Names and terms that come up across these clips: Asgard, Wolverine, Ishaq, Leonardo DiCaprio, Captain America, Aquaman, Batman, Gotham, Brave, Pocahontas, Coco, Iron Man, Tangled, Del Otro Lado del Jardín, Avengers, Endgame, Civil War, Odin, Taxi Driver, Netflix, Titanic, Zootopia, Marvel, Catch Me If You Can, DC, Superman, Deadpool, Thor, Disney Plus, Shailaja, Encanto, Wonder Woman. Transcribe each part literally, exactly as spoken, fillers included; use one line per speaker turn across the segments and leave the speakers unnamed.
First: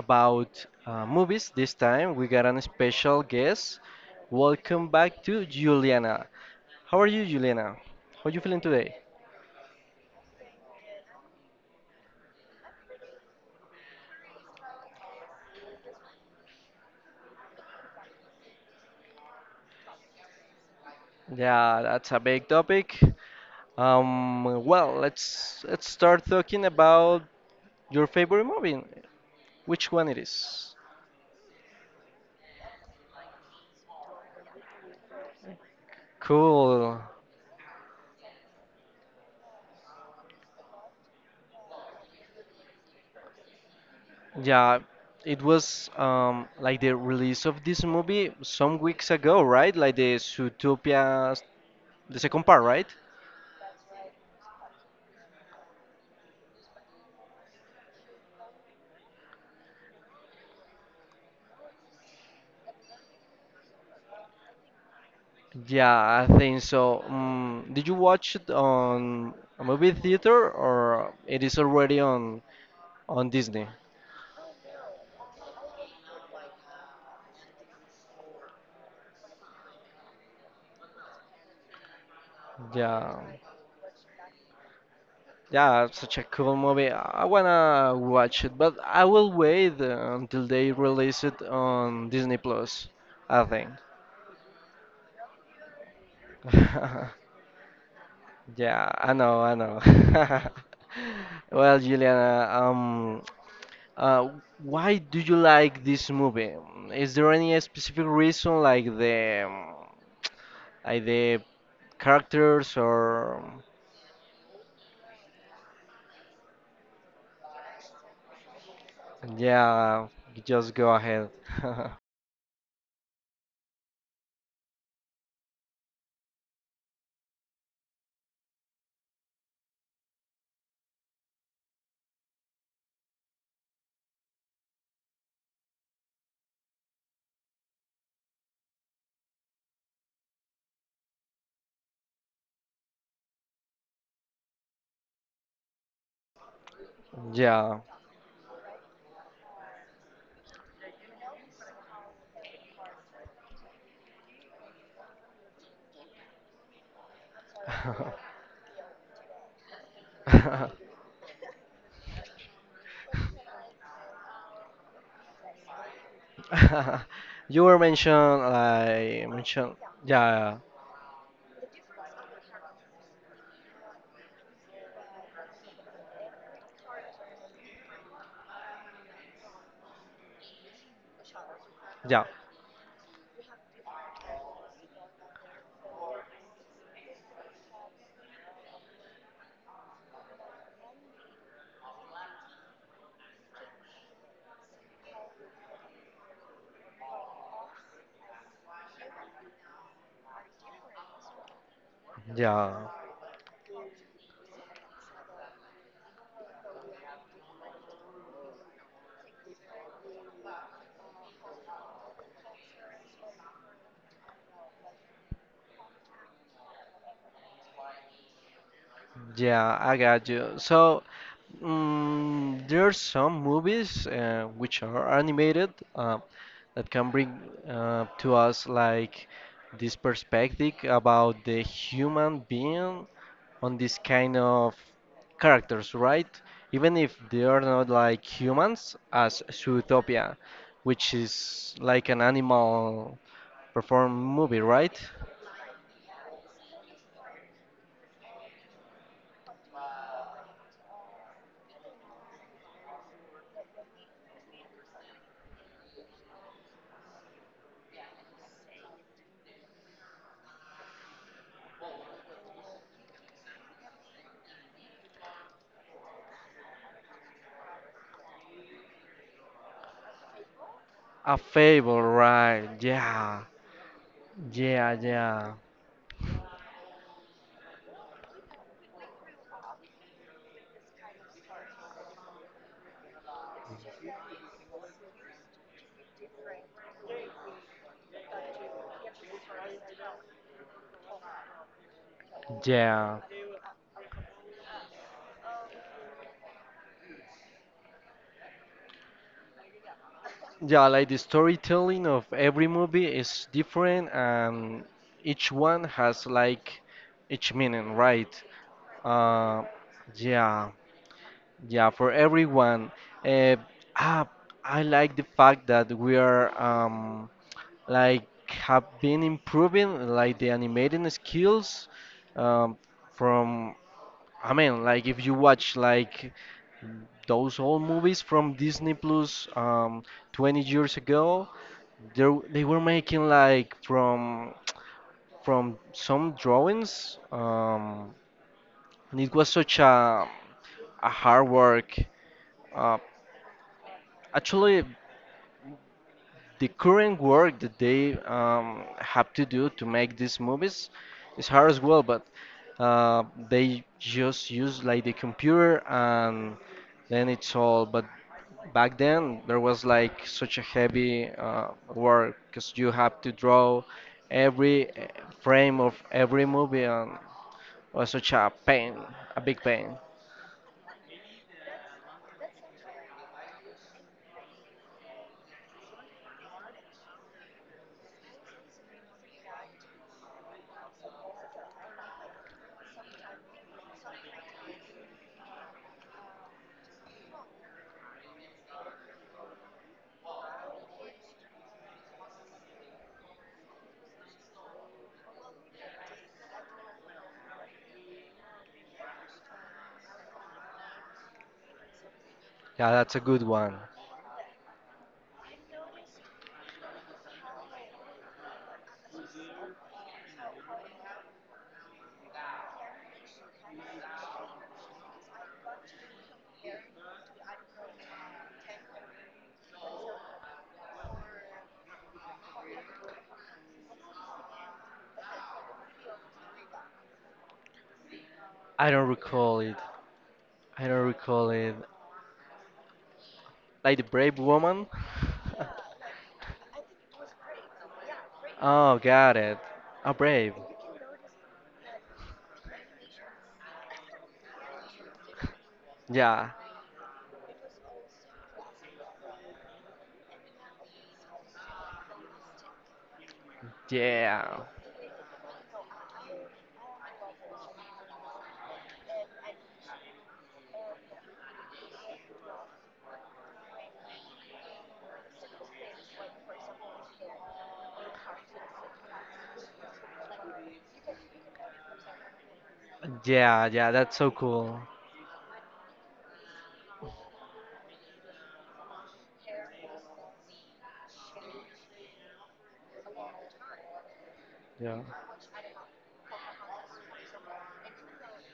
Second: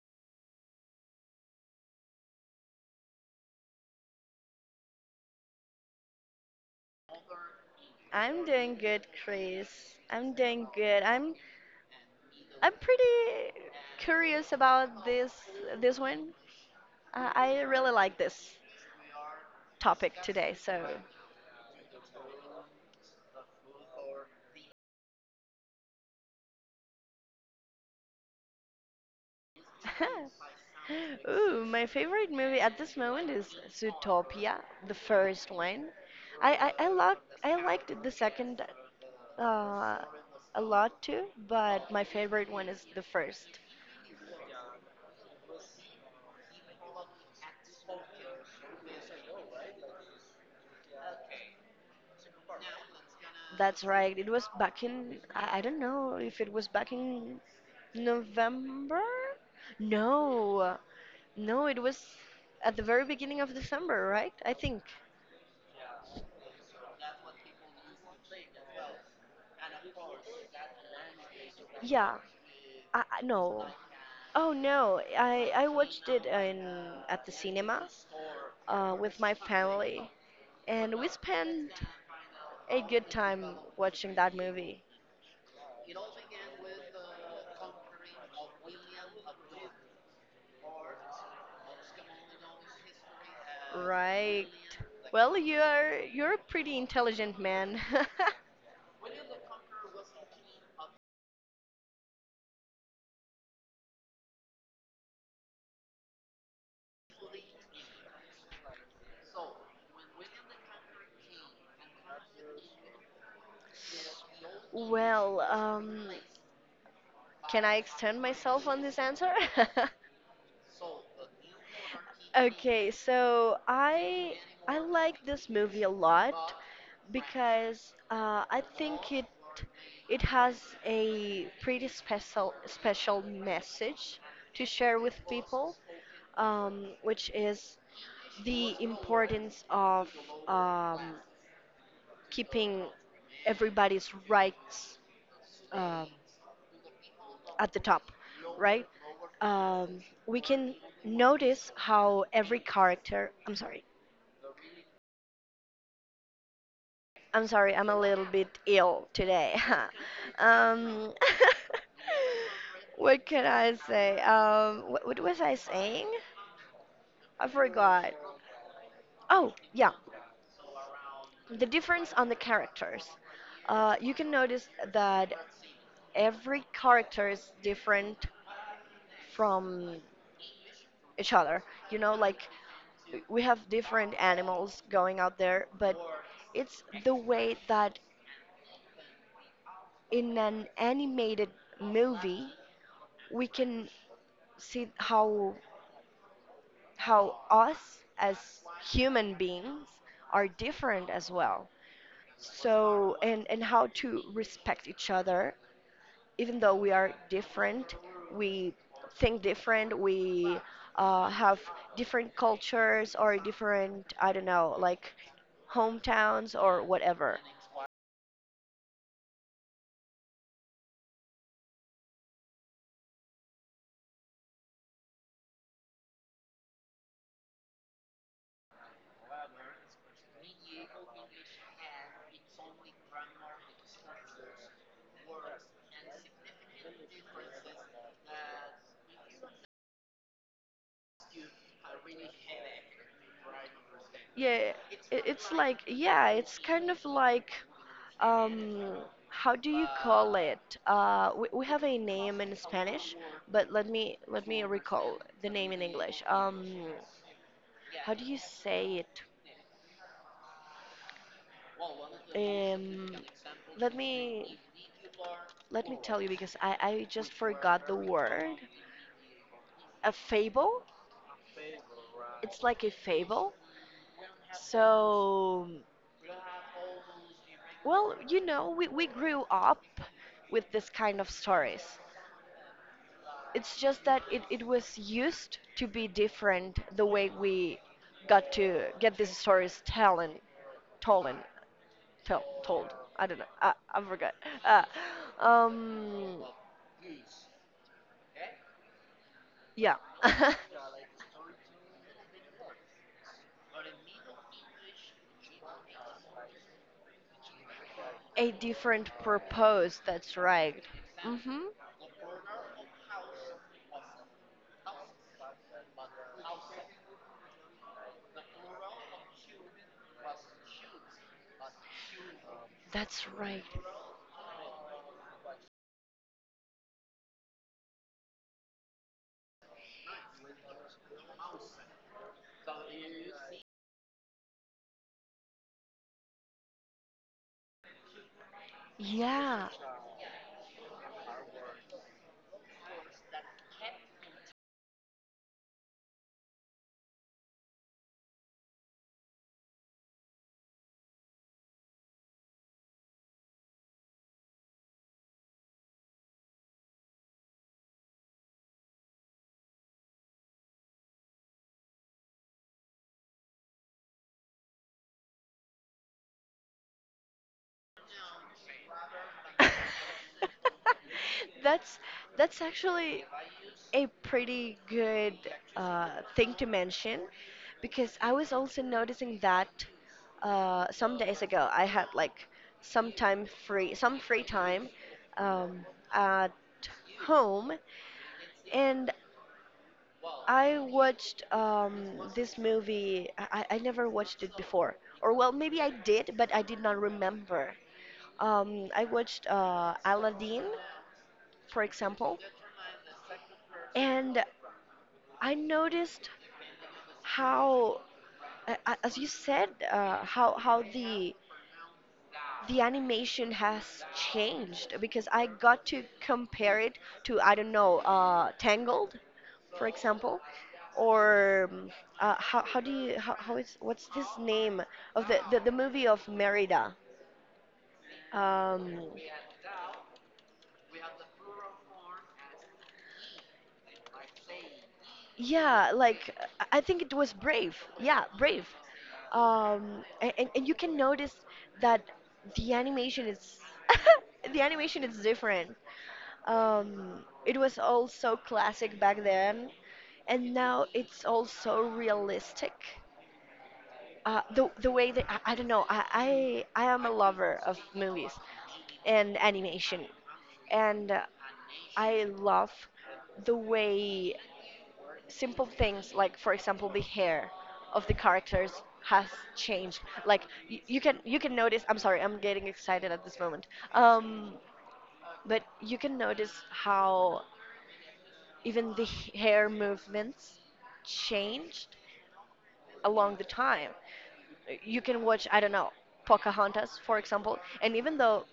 about uh, movies this time. We got an special guest. Welcome back to Juliana. How are you, Juliana? How are you
I'm
feeling
doing
today?
good, Chris. I'm doing good. I'm I'm pretty curious about this this one. Uh, I really like this topic today. So,
Yeah, that's a big topic. Um, well, let's let's start talking about your favorite movie. Which one it is?
ooh, my favorite movie at this moment is Zootopia, the first one. I I, I
Cool.
like I liked the second uh, a lot too, but my favorite one is the first.
Yeah, it was um, like the release of this movie some weeks ago, right? Like the Zootopia, the second part, right?
That's right. It was back in, I, I don't know if it was back in November? No. No, it was at the very beginning of December, right? I think.
Yeah, I think so. Um, did you watch it on a movie theater or it is already
Yeah.
on
I, I
on
no.
Disney?
Oh no. I I watched it in at the cinema uh, with my family, and we spent a good
Yeah,
time watching that movie.
yeah, it's such a cool movie. I wanna watch it, but I will wait uh, until they release it on Disney Plus, I think.
Right. Well, you're you're a pretty intelligent man.
Yeah, I know, I know. Well, Juliana, um, uh, why do you like this movie? Is there any specific reason, like the, um, like the characters, or
Well, um, can I extend myself on this answer?
yeah, just go ahead.
Okay, so I I like this movie a lot because uh, I think it it has a pretty special special message to share with people, um, which is the importance of um, keeping everybody's rights, um, at
Yeah.
the top, right? Um, we can notice how every character. I'm sorry. I'm sorry. I'm a little bit ill today. um, what can I say? Um, what, what was I saying? I
You were
forgot.
mentioned, like
Oh,
mentioned,
yeah.
yeah,
The difference on the characters. Uh, you can notice that every character is different from each other. You know,
yeah,
like we have different animals going out there, but it's the way that in an animated movie we can see how how us as human beings are different as well.
yeah.
So and and how to respect each other even though we are different, we think different, we uh, have different cultures or different, I don't know, like hometowns or whatever.
Yeah, I got you. So, mm, there are some movies uh, which are animated uh, that can bring uh, to us like this perspective about the human being on this kind of characters, right? Even if they are not like humans, as Zootopia, which is like an animal performed
Yeah,
movie,
it,
right?
it's like, yeah, it's kind of like, um, how do you call it? Uh, we, we have a name in Spanish, but let me let me recall the name in English. Um, how do you say it? Um, Let me Let me tell you because I, I just forgot the word. A fable?
A fable,
It's
right?
like a
Yeah,
fable.
yeah, yeah.
So, well, you know, we, we grew up with this kind of stories. It's just that it, it was used to be different the way we got to get these stories telling, told, tell, told.
Yeah,
I don't know. I, I forgot. Uh, um, yeah.
yeah, like the storytelling of every movie is different and each one has like each meaning, right?
A different
Uh,
purpose, that's
yeah,
right. Mm-hmm.
yeah, for everyone. Uh, ah, I like the fact that we are um, like have been improving like the animating skills um,
That's right.
from I mean, like if you watch like those old movies from Disney Plus um, twenty years ago, they they were making like from from some drawings, um, and it was
Yeah.
such a a hard work. Uh, Actually, the current work that they um, have to do to make these movies is hard as well, but uh, they just use like the computer and then it's all. But back then there was like such a heavy uh, work because you have to draw every uh, frame of every movie and was such a pain a big pain
That's that's actually a pretty good uh, thing to mention because I was also noticing that uh, some days ago I had like some time free some free time um, at home and I watched um, this movie. I, I I never watched it before, or well, maybe I did, but I did not remember. Um, I watched uh, Aladdin, for example,
yeah, that's a good one.
and I noticed how, a- a- as you said, uh, how how the the animation has changed because I got to compare it to I don't know uh, Tangled, for example, or um, uh, how how do you how, how is what's this name of the the, the movie of Merida?
I don't
Um,
recall it, I don't recall it, like the brave woman.
yeah, like I I think it was Brave. Yeah, Brave.
Oh, got it.
Um,
A
a- and,
brave,
and you can notice that the animation is the animation is different.
yeah,
Um, it was all so classic back then, and now it's also realistic. Uh,
yeah,
the the way that I, I don't know I, I I am a lover of movies and animation, and uh, I love the way simple things like for example the hair of the characters has changed. Like you, you can you can notice. I'm sorry, I'm getting excited at this
yeah,
moment.
yeah, that's so
Um,
cool.
but you can notice how even the h- hair movements changed along the time.
Yeah,
You can watch, I don't know, Pocahontas for example, and even though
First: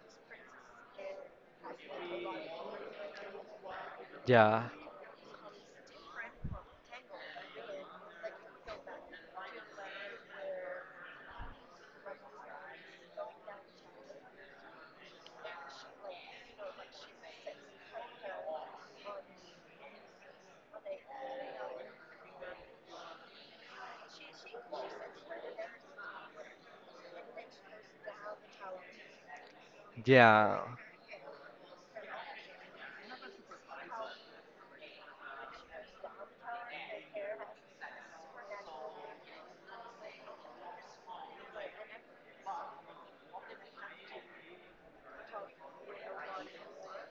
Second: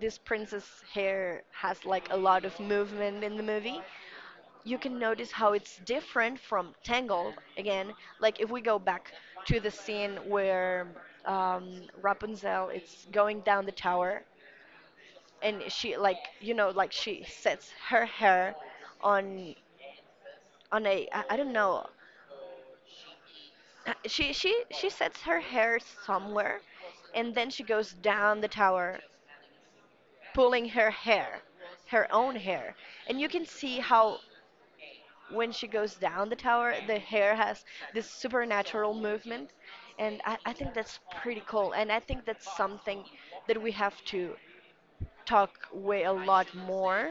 this princess hair has like a lot of movement in the movie,
yeah,
you can notice how it's different from Tangled again. Like if we go back to the scene where um, Rapunzel is going down the tower, and she like you know like she sets her hair on on a I, I don't know, she she she sets her hair somewhere and then she goes down the tower
yeah.
pulling her hair, her own hair. And you can see how when she goes down the tower, the hair has this supernatural movement. And I, I think that's pretty cool. And I think that's something that we have to talk way a lot more.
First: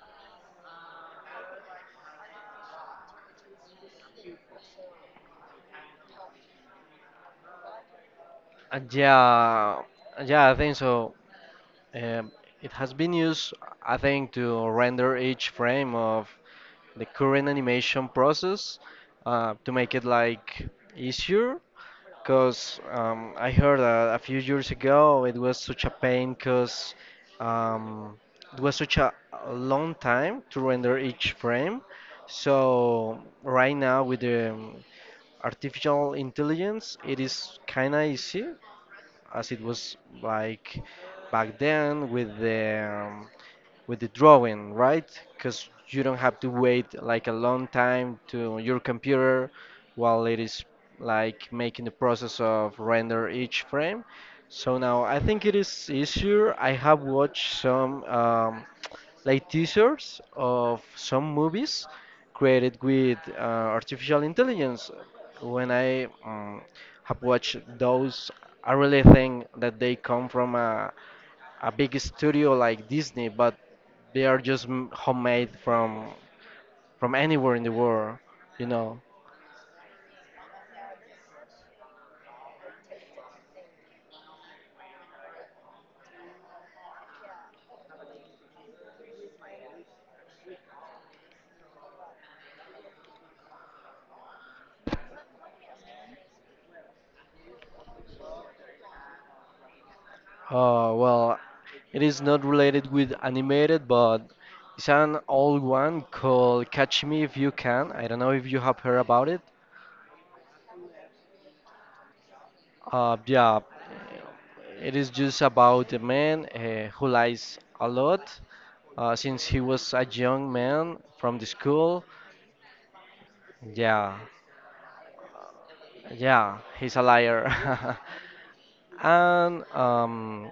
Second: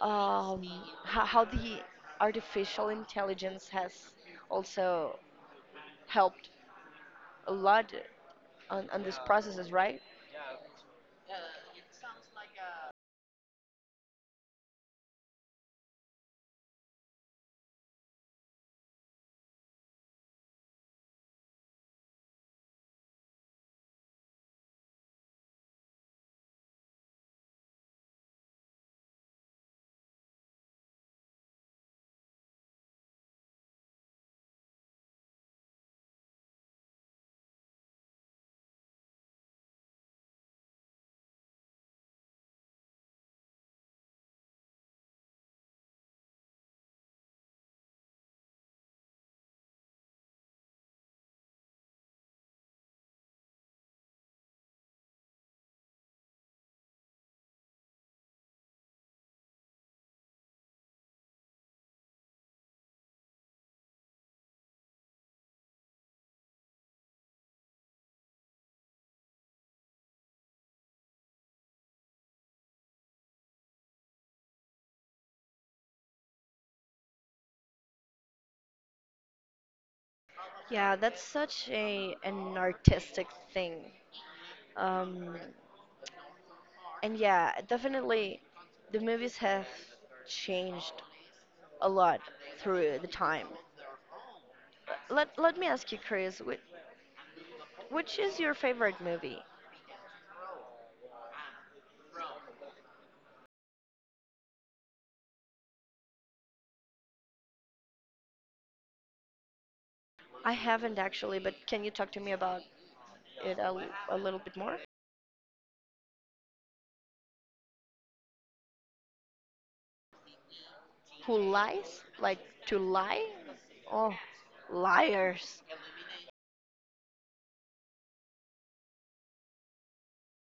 Um, how, how the artificial intelligence has also helped a lot
Uh,
on, on these processes,
yeah,
right?
yeah, I think so. Um, it has been used, I think, to render each frame of the current animation process uh, to make it like easier. Because um, I heard that a few years ago it was such a pain because um, it was such a a long time to render each frame. So right now with the um, artificial intelligence, it is kind of easy as it was like back then with the um, with the drawing, right? Because you don't have to wait like a long time to your computer while it is like making the process of render each frame. So now I think it is easier. I have watched some um, like teasers of some movies created with uh, artificial intelligence. When I um, have watched those, I really think that they come from a a big studio like Disney, but they are just m- homemade from from anywhere in the world, you know.
Yeah, that's such a an artistic thing. Um, And yeah, definitely the movies have changed a lot through the time. Let let me ask you, Chris, which, which is your favorite movie?
Uh, well, it is not related with animated, but it's an old one called Catch Me If You Can. I don't know if you have heard about it.
I haven't actually, but can you talk to me about
Uh,
it
yeah,
a, l- a little bit more?
it is just about a man uh, who lies a lot uh, since he was a young man from
Who
the
lies?
school.
Like to lie? Oh,
Yeah,
liars.
yeah, he's a liar. And um,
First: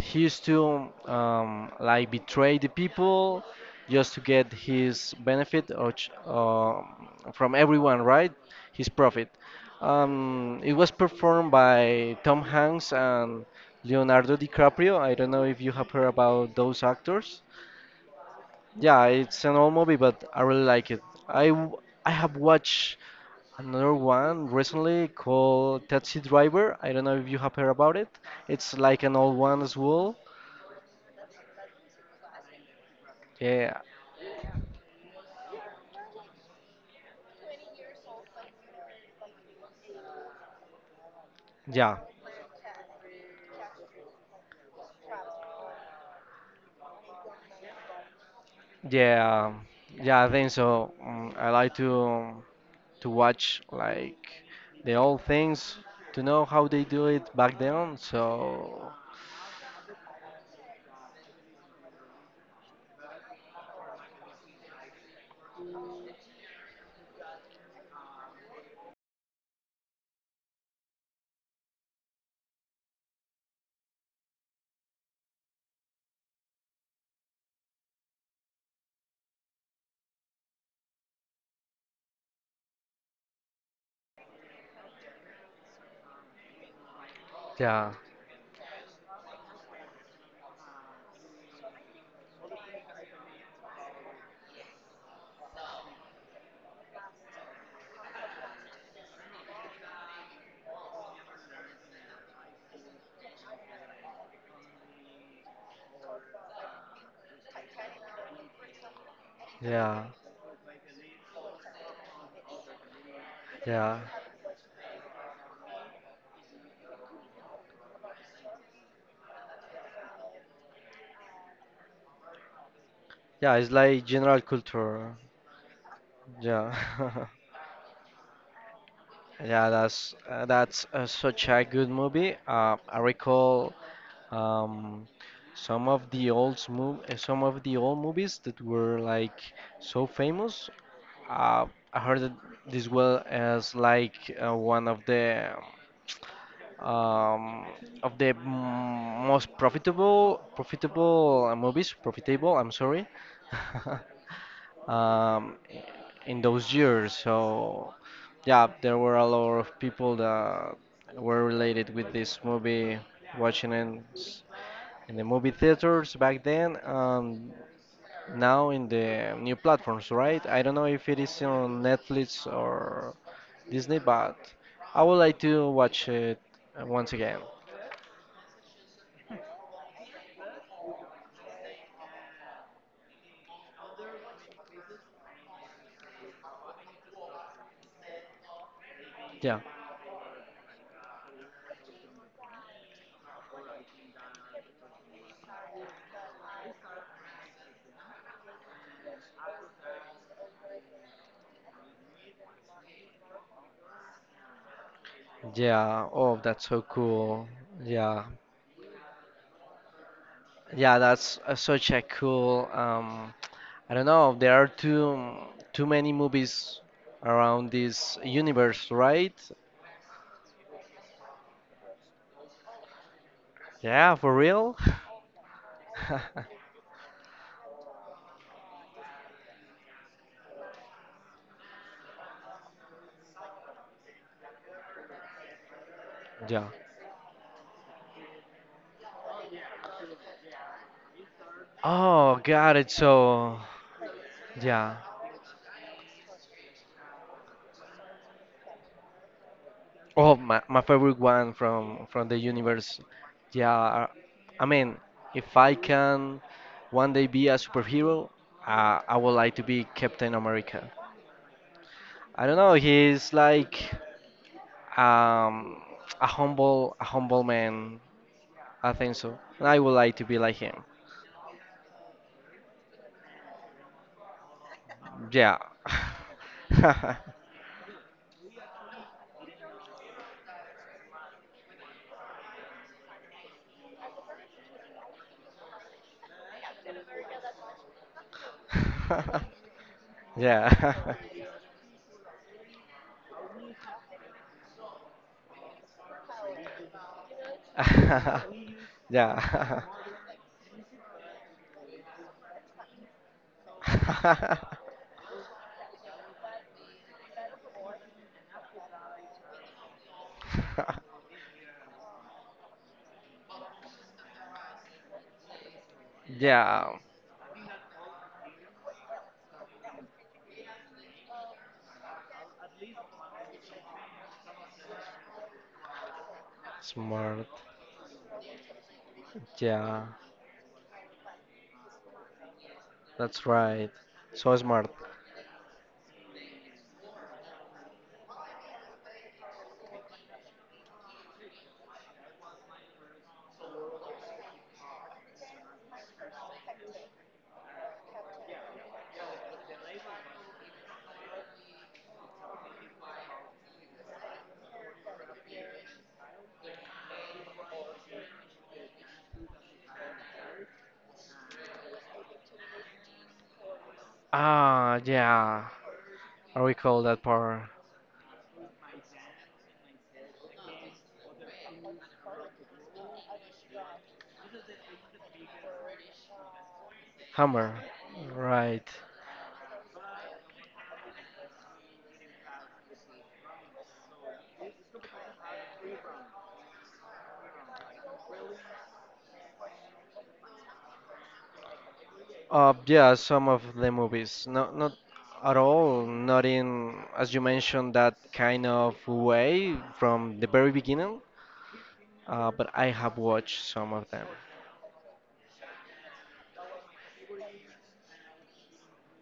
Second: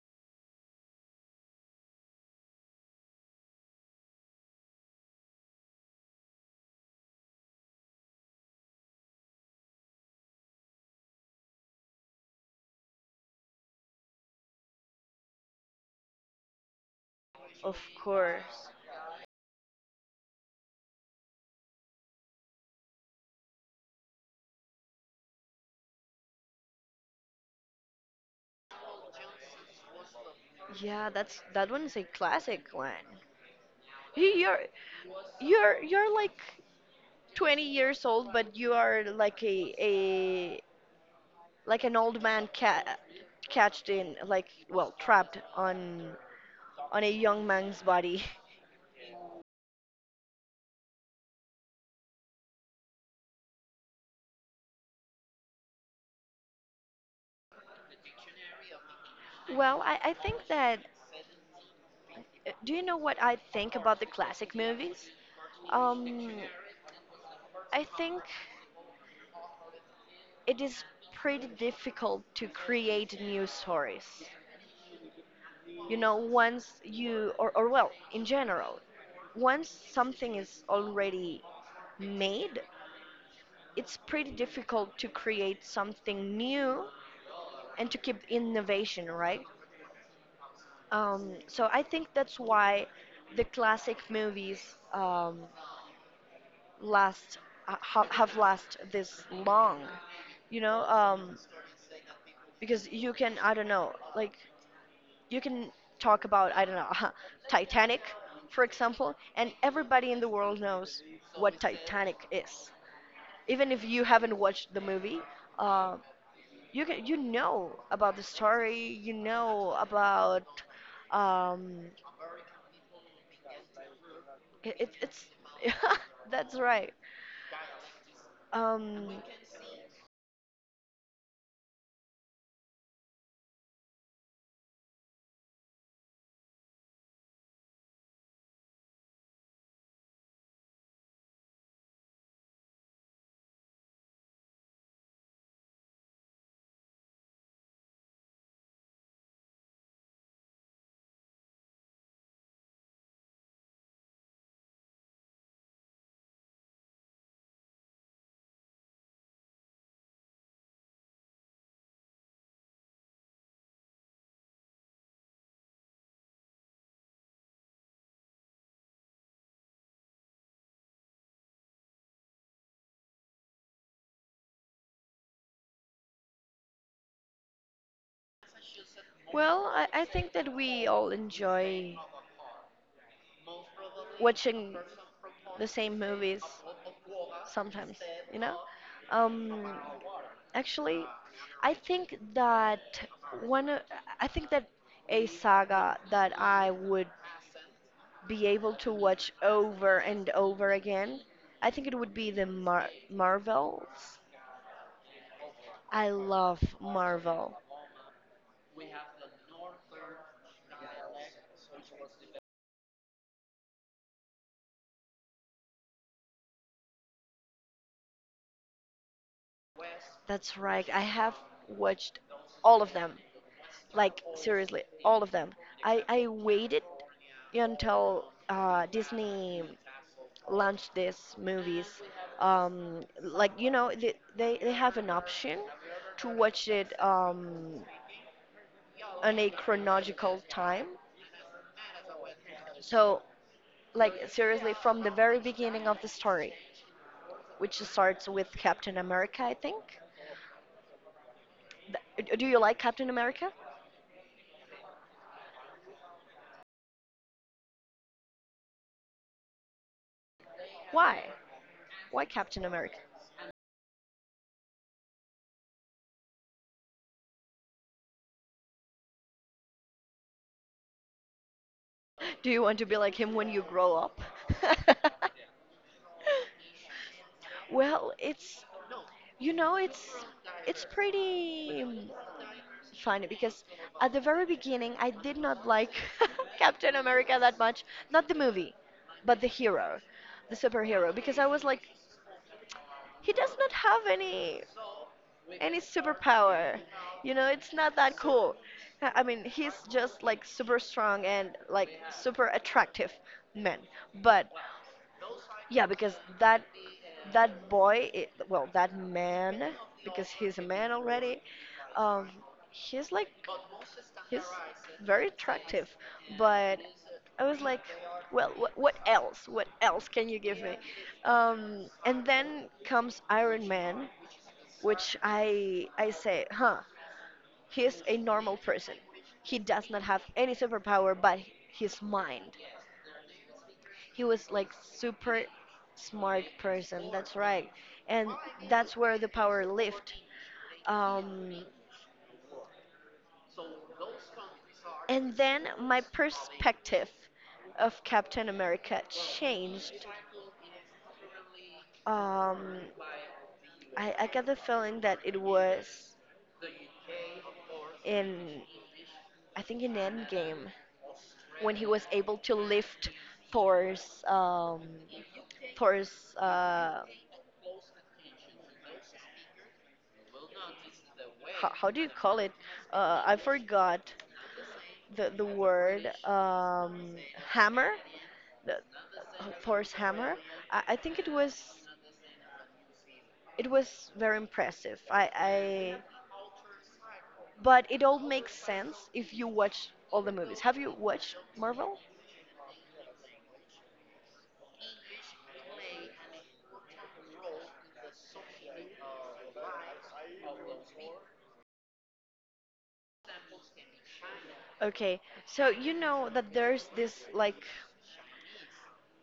he used to um, like betray the people just to get his benefit or ch- um from everyone, right? His profit. Um, it was performed by Tom Hanks and Leonardo DiCaprio. I don't know if you have heard about those actors.
Of course.
Yeah, it's an old movie, but I really like it. I w- I have watched another one recently called Taxi Driver. I don't know if you have heard about it. It's like an old one as well.
Yeah, that's that one is a classic one.
Yeah,
You- You're you're you're like twenty years old, but you are like a a like an
yeah,
old man ca- catched in like well trapped on on a young man's body.
yeah, um, yeah. I think so. Mm, I like to to watch like the old things to know how they do it back then. So
Well, I, I think that, do you know what I think about the classic movies? Um i think it is pretty difficult to create new stories, you know, once you or, or well in general, once something is already made, it's pretty difficult to create something new
yeah,
and to keep innovation, right? Um, so I think that's why the classic movies um, last ha- ha- have last this long, you know, um, because you can I don't know like you can talk about I don't know Titanic, for example, and
yeah,
everybody in the world knows what Titanic is, even if
yeah,
you haven't watched the movie. Uh, you can, you know about the story, you know about um,
yeah. It's like general
It, it,
culture.
it's that's
Yeah.
right. Um,
Yeah, that's uh, that's uh, such a good movie. Uh, I recall um, some of the old mov- uh, some of the old movies that were like so famous. Uh, I heard that this well as like uh, one of the um, of the m- most profitable profitable uh, movies profitable, I'm sorry. um, in those years, so yeah, there were a lot of people that were related with this movie watching in, in the movie theaters back then and now in the new platforms, right? I don't know if it is on Netflix or Disney, but I would like to watch it uh, once again.
well, I, I think that we all enjoy watching the same movies sometimes, you know?
Yeah.
Um, Actually, I think that one, o- I think that a saga that I would be able to watch over and over again, I think it would be the Mar Marvels.
Yeah.
I
Oh,
love
that's so cool.
Marvel.
Yeah. Yeah, that's uh, Such a cool. Um, I don't know. There are too too many movies around this universe, right?
That's right. I have watched all of them.
Yeah,
Like
for real.
seriously, all of them. I I waited until uh, Disney launched these movies. Um, like you know, they, they they have an option to
Yeah.
watch it um, on a chronological time.
Oh, got it.
So
So,
like seriously,
yeah.
from the very beginning of the story, which starts with Captain America, I think.
Oh, my, my favorite one from from the
Th- Do you like
universe.
Captain America?
Yeah. I mean, if I can one day be a superhero, uh, I would like to be Captain America.
Why? Why
I don't
Captain
know.
America?
He's like um, a humble, a humble man. I think so. And I would like to be like him.
Do you want to be like him when you grow up?
Yeah.
Well, it's you know it's it's pretty um, funny because at the very beginning I did not like Captain America that much, not the movie, but the hero, the superhero
Yeah.
because I was like he does not have any any superpower. You know, it's not that cool. I I mean, he's
Yeah.
just like super strong and like super attractive man. But yeah, because that that boy, i- well, that man, because he's a man already, um, he's like he's very attractive, but
Yeah,
I was like, well, what what else? What else can you give me? Um, and then comes Iron Man, which I I say, huh,
smart.
he's a normal person. He does not
Yeah,
have any superpower, but his mind.
that's right.
He was
So
like
smart.
super smart person. That's right, and that's where the power lived. Um, and then my perspective of Captain America changed. Um, I, I got the feeling that it was in, I think, in Endgame when he was able to lift Thor's, um,
Ah, yeah.
Thor's,
I
uh,
recall that part.
how, how do you call it? Uh, I forgot the the word, um,
Hammer.
hammer, the
Right.
uh, Thor's hammer. I, I think it was it was very impressive. I, I But it all makes sense if you watch all the movies. Have you watched Marvel?
Uh, yeah, some of the movies. Not, not at all. Not in, as you mentioned, that kind of way from the very beginning. Uh, but I have watched some of them.
Okay, so you know that there's this like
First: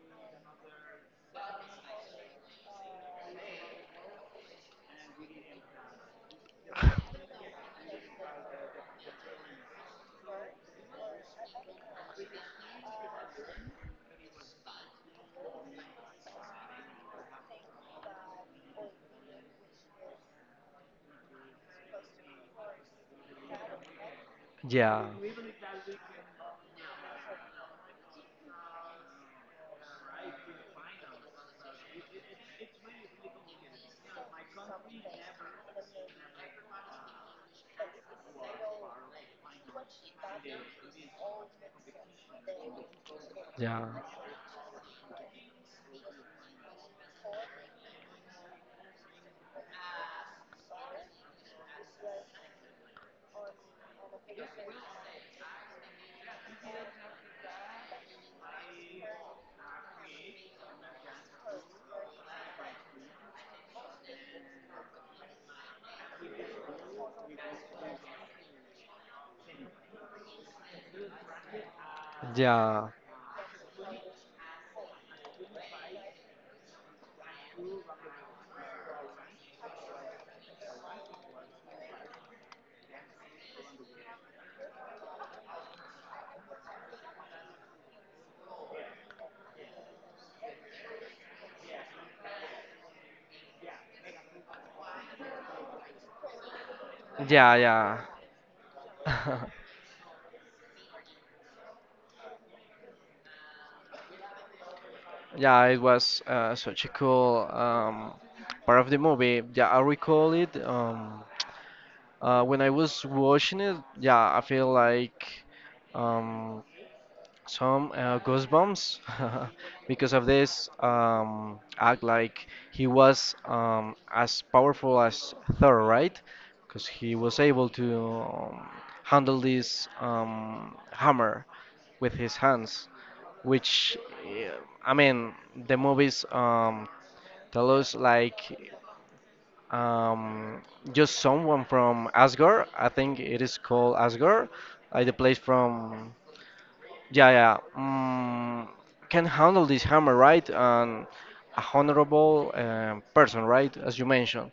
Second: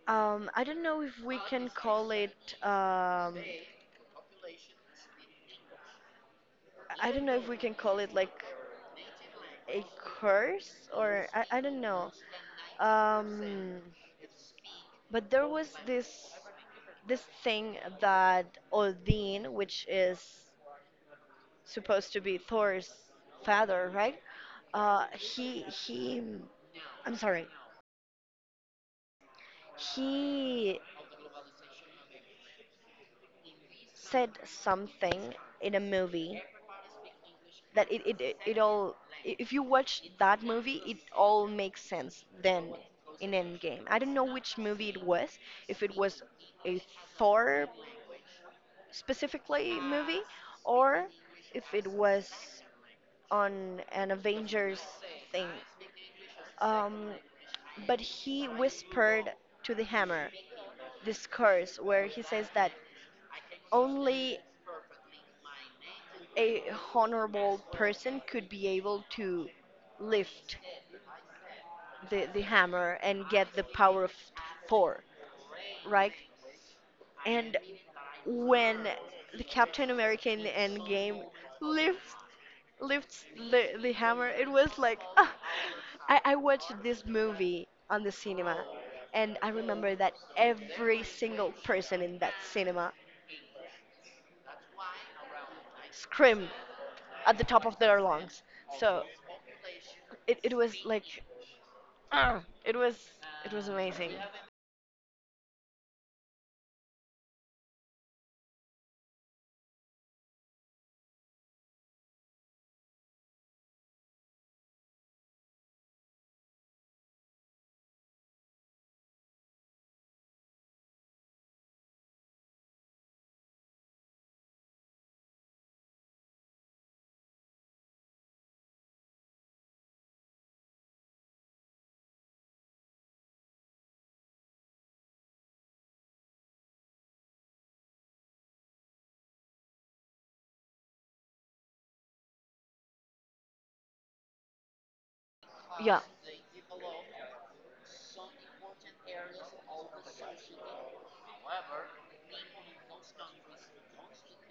um, I don't know if we can call it um, I don't know if we can call it like a curse or I, I don't know. Um, but there was this. This thing that Odin, which is supposed to be Thor's father, right?
Yeah,
Uh, he he, I'm sorry. He said something in a movie that it it, it, it all. i- If you watch that movie, it all makes sense then in Endgame.
yeah,
I don't know which movie it was. If it was a Thor specifically movie, or if it was on an Avengers thing. Um, but he whispered to the hammer this curse where he says that only a honorable person could be able to lift the, the
yeah,
hammer and get the power of Thor, right? And when the Captain America in the Endgame lifts lifts the, the hammer. It was like, ah. I, I watched this movie on the cinema, and I remember that every single person in that cinema screamed at the
yeah,
top of
yeah.
their lungs. So it, it was like, ah, it was it was amazing.
Yeah, it was uh, such a cool um, part of the movie. Yeah, I recall it. Um, uh, when I was watching it, yeah, I feel like um, some uh, goosebumps because of this um, act. Like he was um, as powerful as Thor, right? Because he was able to um, handle this um, hammer with his hands which yeah, I mean the movies um, tell us like um, just someone from Asgard. I think it is called Asgard, like the place
Yeah.
from yeah, yeah, um, can handle this hammer right and a honorable um, person, right, as you mentioned.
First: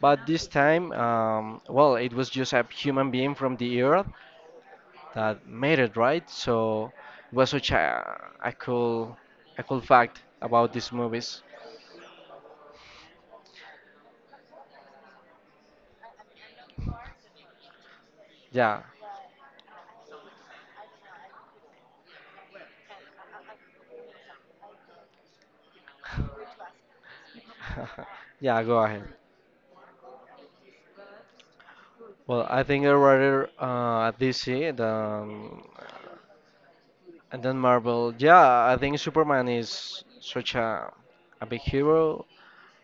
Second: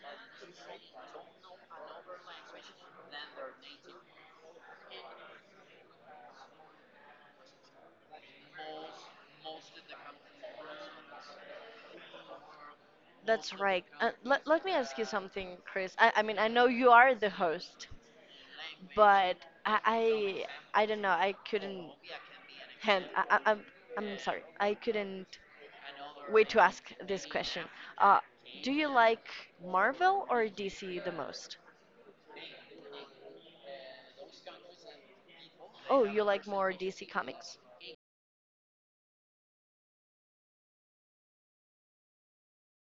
But this time um, well, it was just a human being from the earth that made it, right? So it was such a, a cool a cool fact about these movies.
That's right. Uh, let, let me ask you something, Chris. I, I mean, I know you are the host,
Yeah,
but I I, I don't know. I couldn't hand. I, I, I'm I'm sorry. I couldn't way to ask this question. Uh,
yeah,
do
go
you
ahead.
like Marvel or D C the most?
Well, I think I'd rather uh, D C than
Oh, you like more D C
and then
comics?
Marvel. Yeah, I think Superman is such a a big hero.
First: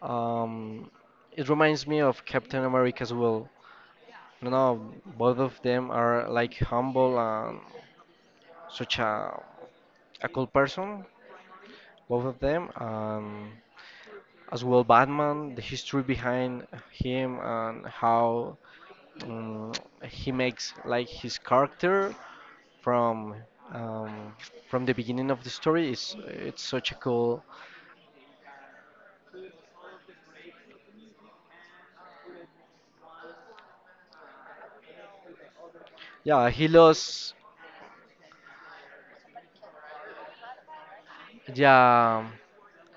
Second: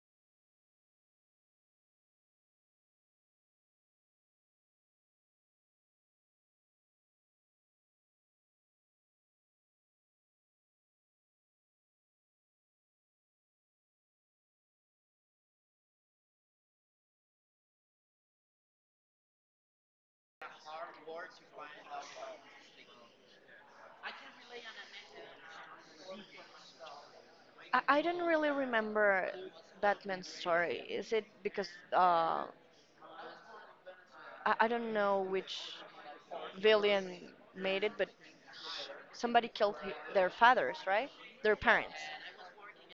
Um, it reminds me of Captain America as well. You know, both of them are like humble and such a a cool person. Both of them. Um, as well Batman, the history behind him and how um, he makes like his character from um, from the beginning of the story is it's such a cool.
I, I don't really remember Batman's story. Is it because uh, I, I don't know which
Yeah, he
villain
lost.
made it, but somebody killed hi their fathers, right? Their parents.
Yeah,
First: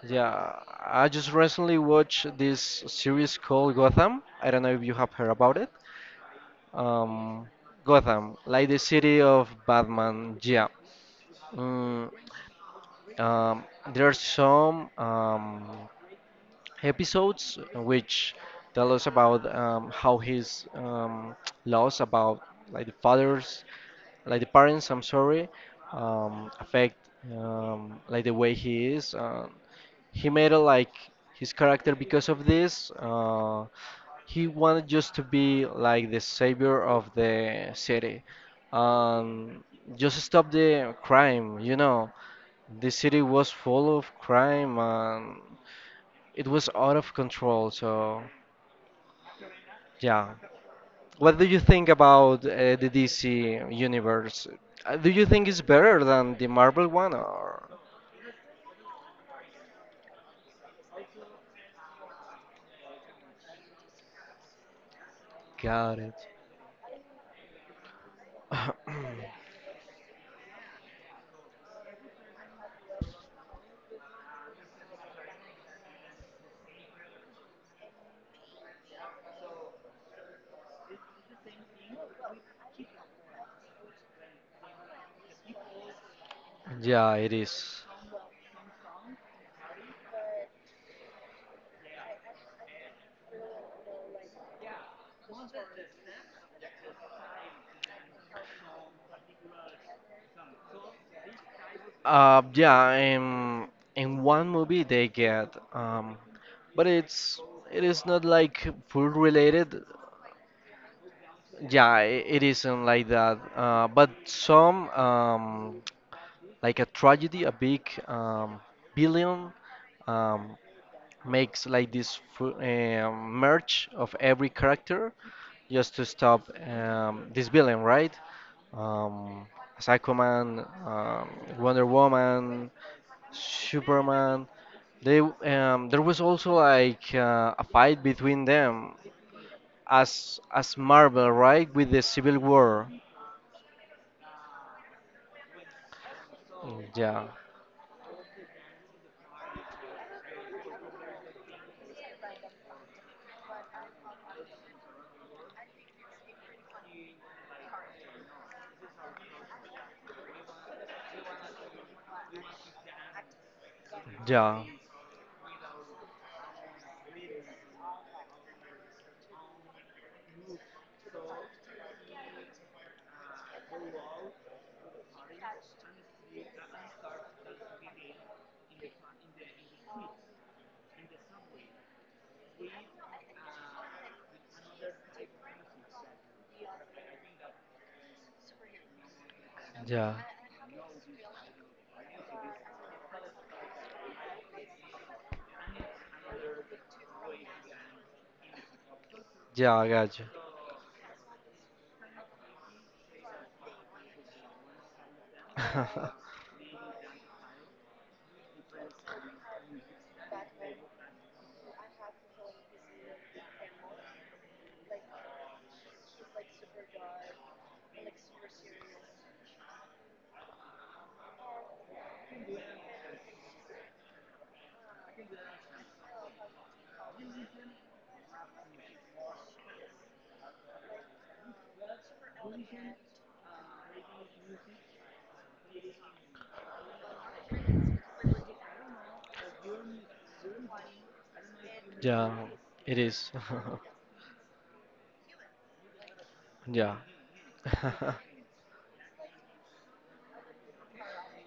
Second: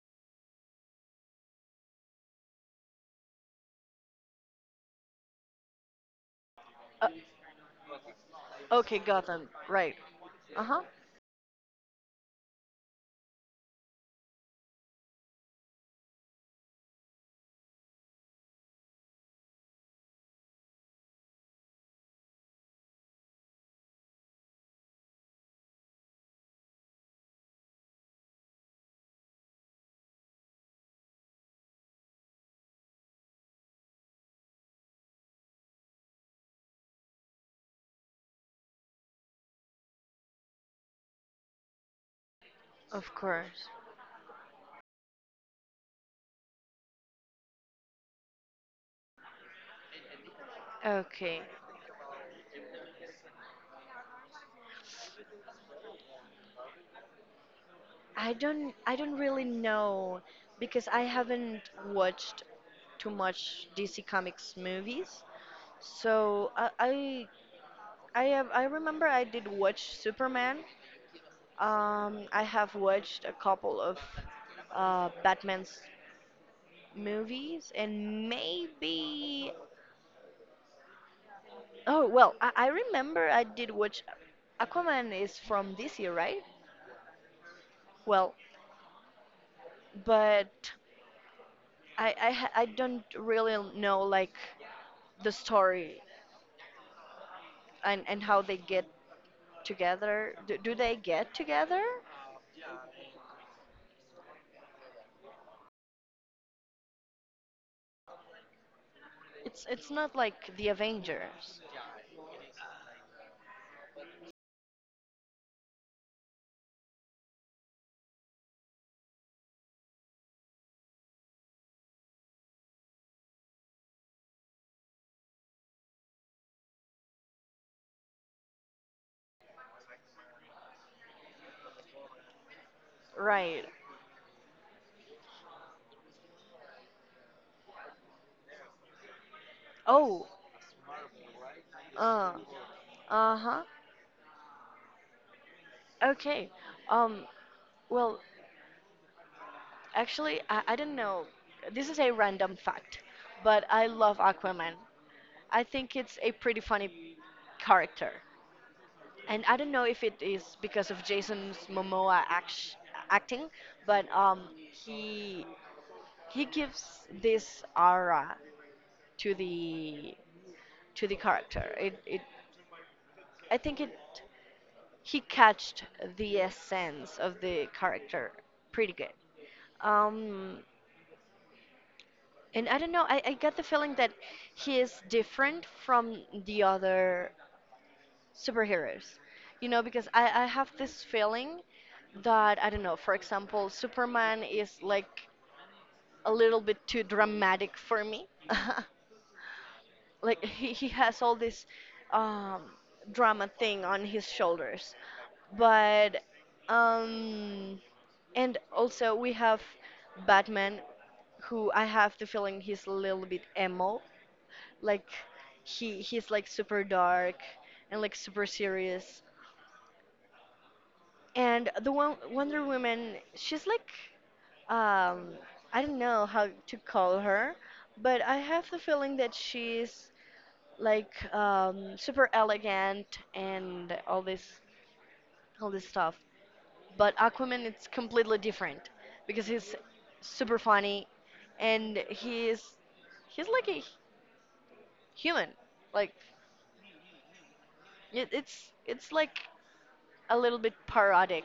yeah. I just recently watched this series called Gotham. I don't know if you have heard about it.
Uh,
Um, Gotham, like the
okay,
city
Gotham,
of
right.
Batman.
Uh
Yeah.
huh.
Mm, um, there are some um, episodes which tell us about um, how his um, laws about like the fathers like the parents, I'm sorry, um, affect um, like the way he is uh, he made a, like his character because of this uh, he wanted just to be like the savior of the city, um, just stop the crime, you know, the
Of
city was
course.
full of crime and it was out of control, so yeah. What
Okay.
do you think about uh, the D C universe? Uh, Do you think it's better than the Marvel one or?
I don't I don't really know because I haven't watched too much D C Comics movies.
Got it.
So I I I, have, I remember I did watch Superman. Um, I have watched a couple of uh, Batman's movies and maybe oh well, I, I remember I did watch Aquaman is from D C, right?
Yeah, it is.
Well, but I I, ha- I don't really know like the story and and how they get together. Do, do they get together?
Uh, yeah, in in one movie they get, um, but it's it is not like food
It's
related.
it's not like the Avengers,
Yeah, i- it isn't like that. Uh, but some, um, like a tragedy, a big um, billion um, makes like this fu- um merge of every character just to stop um, this villain, right? Um, Aquaman, um, Wonder Woman,
right?
Superman. They um, there was also like uh, a fight between them
Oh.
as as Marvel, right? With the
Uh.
Civil War.
Uh-huh. Okay.
Mm,
um
Yeah,
well actually i, I don't know, this is a random fact, but I love Aquaman. I think it's a pretty funny character, and I don't know if it is because of Jason's Momoa act- acting, but um
yeah,
he he gives this aura to the to the character. It it I think it he catched the essence of the character pretty good. Um, and I don't know, I, I got the feeling that he is different from the other superheroes. You know, because
yeah,
I, I have this feeling that, I don't know, for example, Superman is like a little bit too dramatic for me.
yeah, I got you.
Like he, he has all this um, drama thing on his shoulders. But um, and also we have Batman, who I have the feeling he's a little bit emo. Like he he's like super dark and like super serious. And the one Wonder Woman, she's like um I don't know how to call her, but I have the feeling that she's like um, super elegant and all this all this stuff. But Aquaman, it's completely different because he's super funny and
Yeah,
he's
it is.
he's like a human. Like
Yeah.
it, it's it's like a little bit parodic.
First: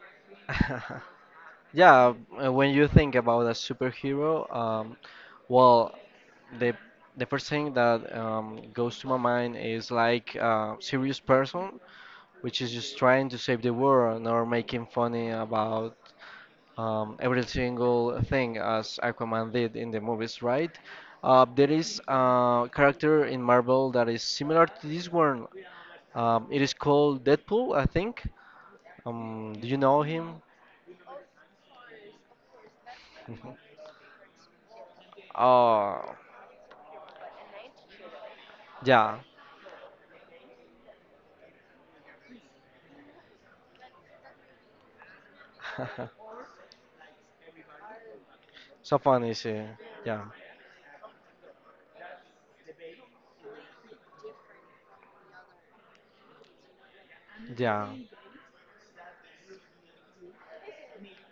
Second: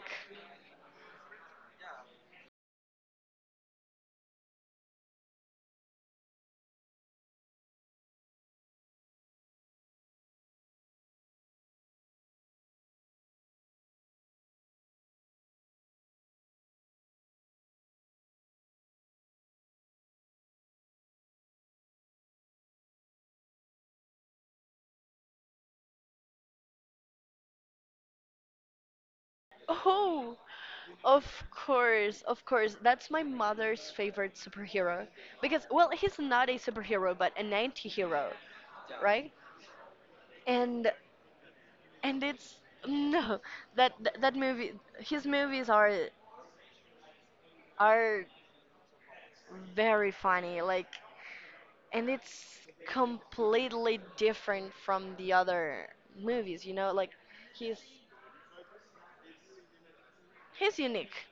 Yeah, uh, when you think about a superhero, um, well, the the first thing that um, goes to my mind is like a serious person, which is just trying to save the world, or making funny about um, every single thing as Aquaman did in the movies, right? Uh, there is a character in Marvel that is similar to this one. Um, it is called Deadpool, I think. Um, do you know him?
Oh, of course, of course. That's my
Mhm.
mother's favorite superhero because well,
Oh,
he's not a superhero but an anti-hero,
yeah.
right? And and it's no that that, that movie, his movies are are
So funny, see.
very
Yeah,
funny, like, and it's completely different from the other movies, you know, like he's
yeah.
he's unique.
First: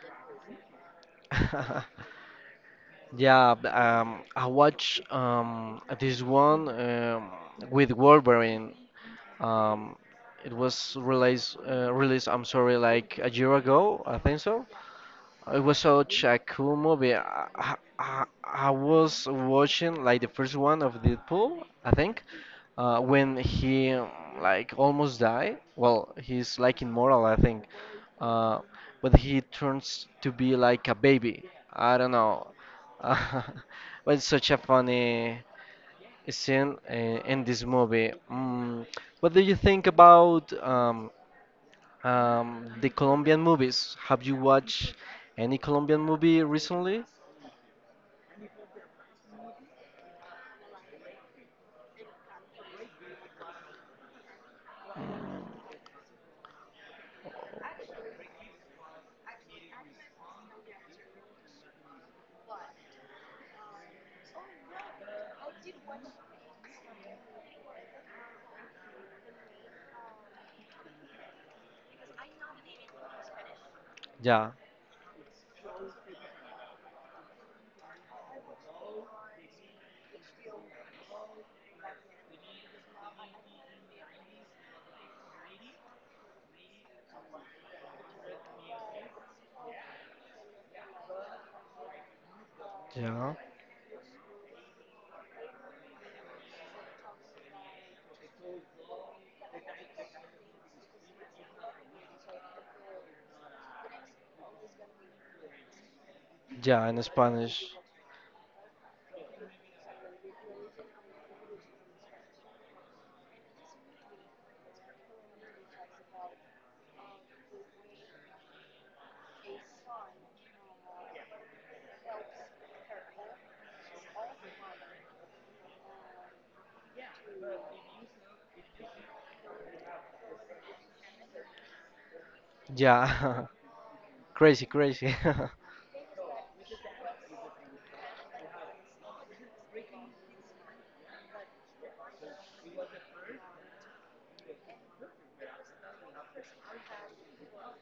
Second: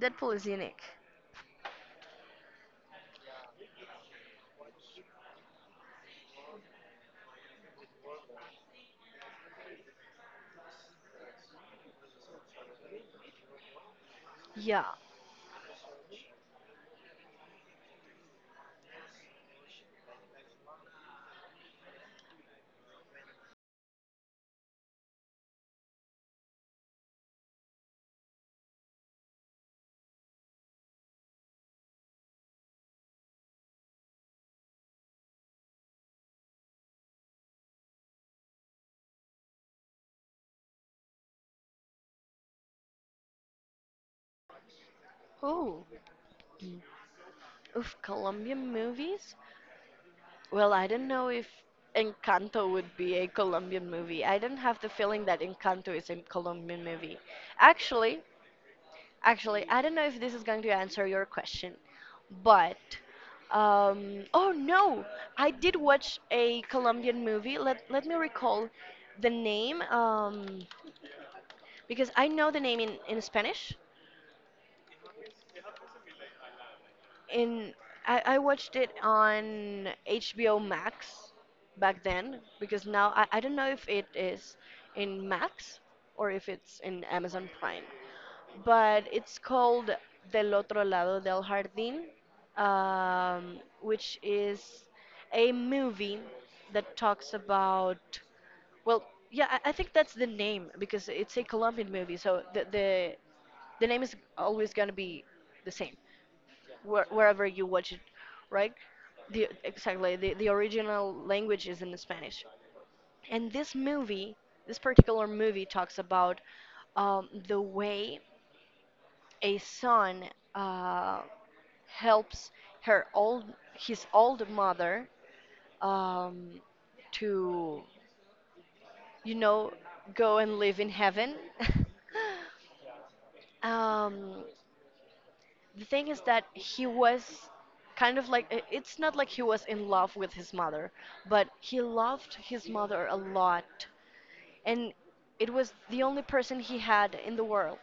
Deadpool is unique.
Yeah, b- um, I watch um, this one um, with Wolverine. Um, it was released, uh, released, I'm sorry, like a year ago, I think so.
Yeah.
It was such a cool movie. I, I, I was watching like the first one of Deadpool, I think, uh, when he um, like almost died. Well, he's like immortal, I think. Uh, but he turns to be like a baby. I don't know. But it's such a funny scene uh, in this movie. Mm, what do you think about um, um, the Colombian movies? Have you watched any
Oh,
Colombian movie recently?
of Colombian movies, well, I don't know if Encanto would be a Colombian movie. I don't have the feeling that Encanto is a Colombian movie, actually. Actually, I don't know if this is going to answer your question, but um, oh no, I did watch a Colombian movie. Let let me recall the name, um, because I know the name in, in Spanish,
Yeah,
and I, I watched it on H B O Max back then because now I, I don't know if it is in Max or if it's in Amazon Prime, but it's called Del Otro Lado del Jardín,
yeah,
um, which is a movie that talks about well, yeah, I, I think that's the name because it's a Colombian movie, so the the the name is always gonna be the same
yeah, in
where, wherever
Spanish.
you watch it, right? The, exactly, the, the original language is in Spanish. And this movie, this particular movie, talks about um, the way a son uh, helps her old, his old mother, um, to, you know, go and live in heaven.
Yeah,
um,
crazy, crazy.
the thing is that he was kind of like i- it's not like he was in love with his mother, but he loved his mother a lot, and it was the only person he had in the world.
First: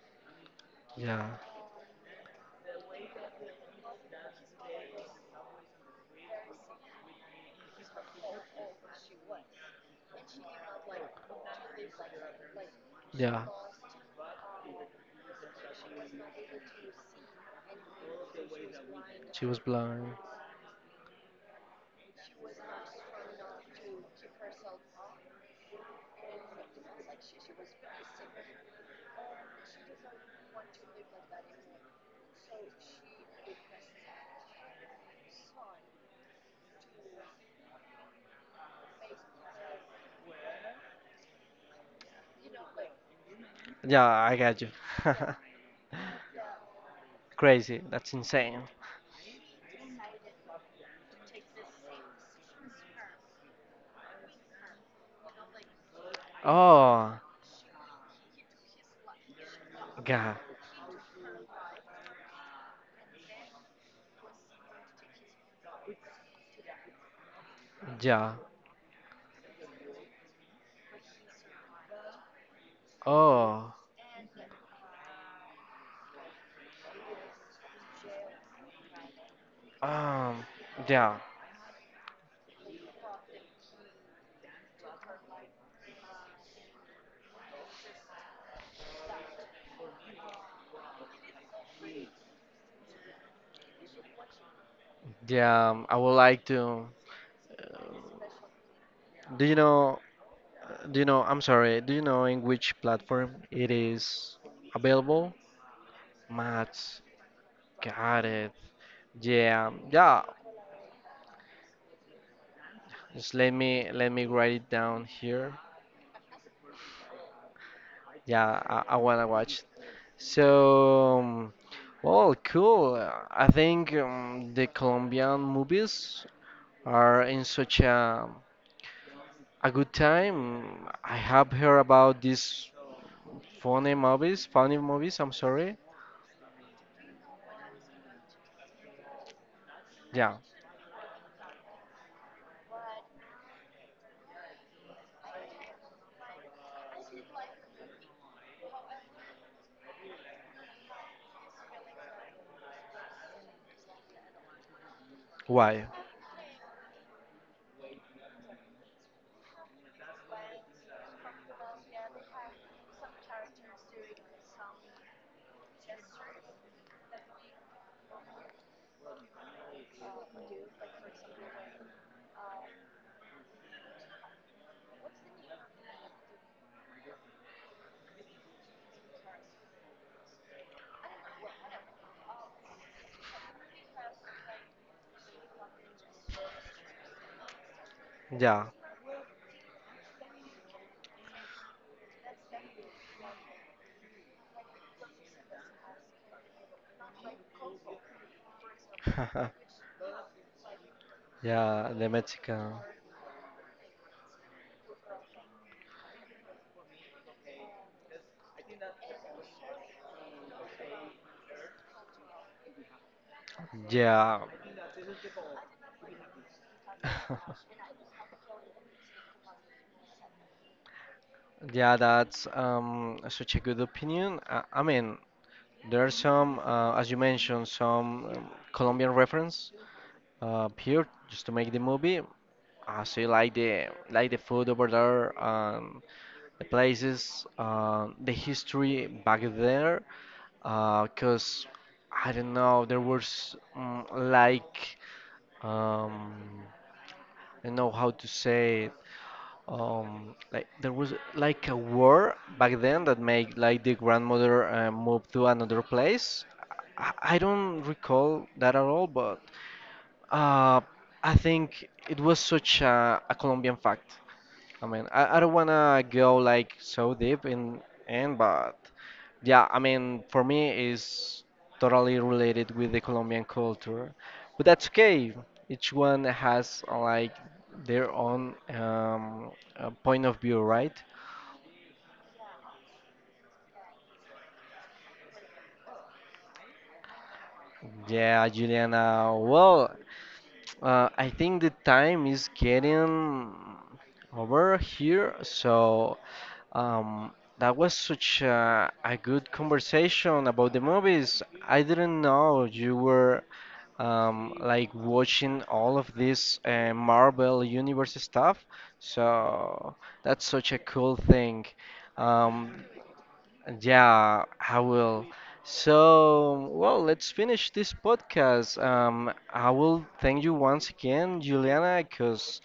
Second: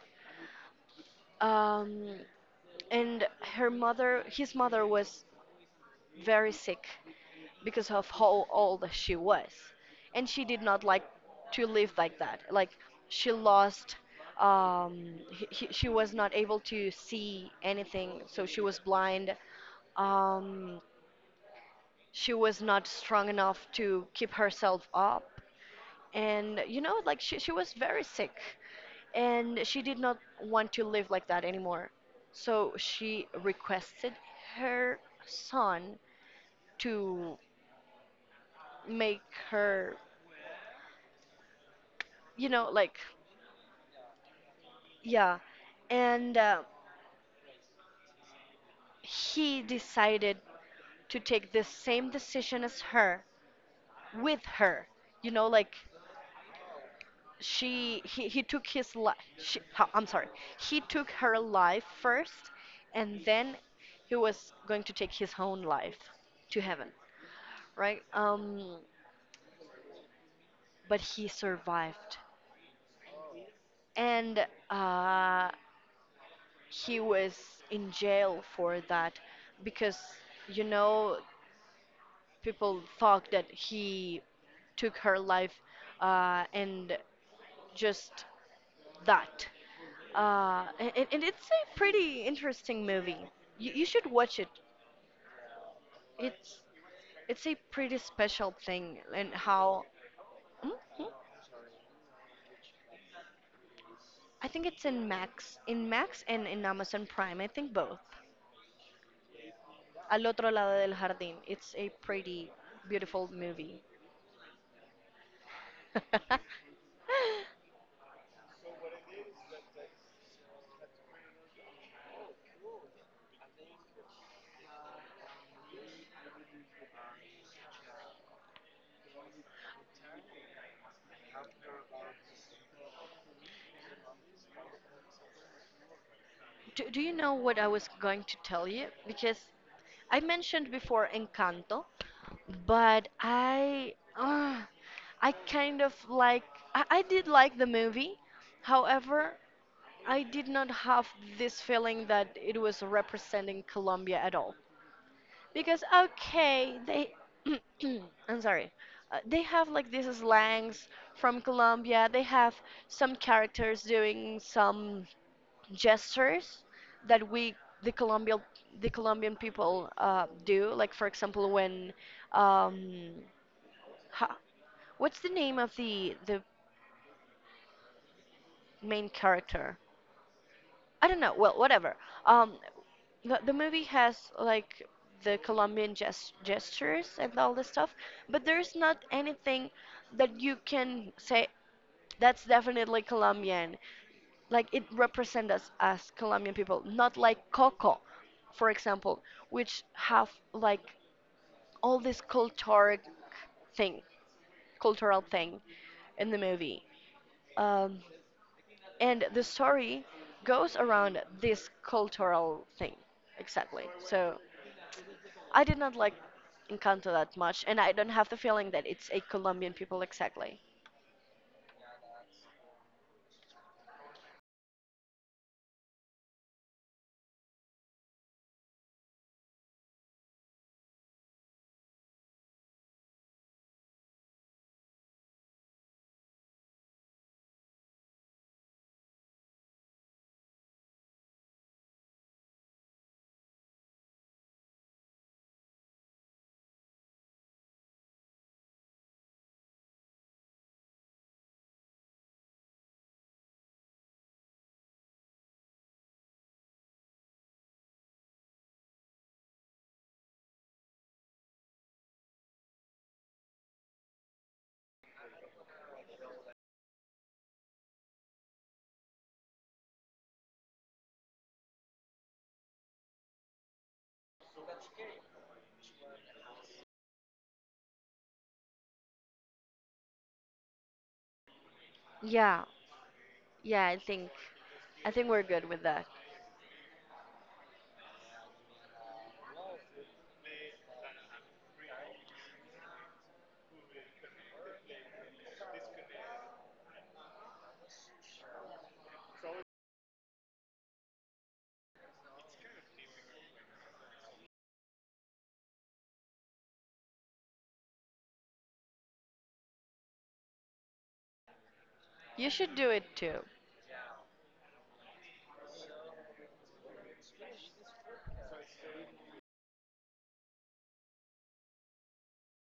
Yeah.
Um, and her mother, his mother was very sick because of how old she was. And she did not like to live like that. Like she
Yeah,
lost, um, he, he- she was not able to see anything, so she was blind.
she was blind.
Um, she was not strong enough to keep herself up. And you know, like she, she was very sick and she did not want to live like that anymore. So she requested her son to make her, you know, like,
Yeah, I got you.
yeah. And uh,
Crazy, that's insane.
he decided to take the same decision as her with her, you know, like
Oh,
she, he, he took his life, I'm sorry,
God,
he took her life first, and then he was going to take his own life to heaven, right?
yeah.
Um, but he survived.
Oh.
And uh, he was in jail for that because,
Um,
you know,
yeah,
people thought that he took her life uh, and just that. Uh, and, and and it's a pretty interesting movie, you, you should watch it.
yeah. um, I would like
it's
to.
it's a pretty special thing and
Do you
how.
know?
Hmm?
Do you
Hmm?
know? I'm sorry. Do you know in which platform it is
I think it's in
available?
Max, in Max and in
Maths.
Amazon Prime, I think both.
Got it. Yeah, yeah.
Al otro lado del jardín, it's a pretty beautiful
Just let
movie.
me let me write it down here. Yeah, I, I wanna watch. So, um, well, cool. Uh, I think um, the Colombian movies are in such a a good time. I have heard about this Funny movies, funny movies, I'm sorry.
do, do you know what I was going to tell you? Because I
Yeah.
mentioned before Encanto, but I uh, I kind of like I, I did like the movie. However, I did not have this feeling that it was representing Colombia at all. Because
Why?
okay, they I'm sorry. Uh, they have like these slangs from Colombia. They have some characters doing some gestures that we the Colombian the Colombian people uh, do. Like for example, when um, ha, what's the name of the the main character? I don't know. Well, whatever. Um, the, the movie has like the Colombian gest- gestures and all this stuff, but
Yeah.
there's not anything that you can say that's definitely Colombian, like it represents us as Colombian people, not like Coco, for example, which have like
Yeah,
all
the
this
Mexican.
culture thing, cultural thing in the movie. Um, and the story goes around this cultural thing, exactly. So
Yeah.
I did not like Encanto that much, and I don't have the feeling that it's a Colombian people exactly.
Yeah, that's um such a good opinion. I, I mean, there are some, uh, as you mentioned, some um, Colombian reference uh, here just to make the movie. I see like the like the food over there, um, the places, uh, the history back there, because I don't know, there was mm, like um, I don't know how to say it. Um, like there was like a war back then that made like the grandmother uh, move to another place. I, I don't recall that at all, but uh, I think it was such a, a Colombian fact. I mean, I, I don't wanna go like so deep in in, but yeah, I mean, for me is totally related with the Colombian culture, but that's okay. Each one has uh, like their own um, uh, point of view, right?
Yeah, yeah, I think I think we're good with that.
Yeah, Juliana. Well, uh, I think the time is getting over here, so Um, that was such a, a good conversation about the movies. I didn't know you were um, like watching all of this uh, Marvel Universe stuff. So that's such a cool thing.
You should
Um,
do it too.
yeah, I will. So, well, let's finish this podcast. Um, I will thank you once again, Juliana, because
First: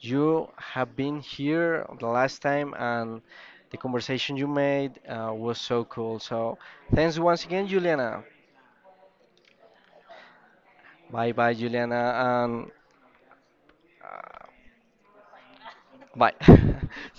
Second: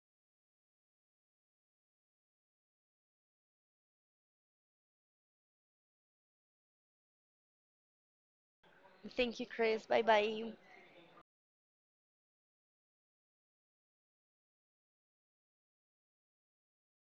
you have been here the last time, and the conversation you made uh, was so cool. So, thanks once again, Juliana.
Thank you, Chris. Bye bye.
Bye bye, Juliana, and uh, bye.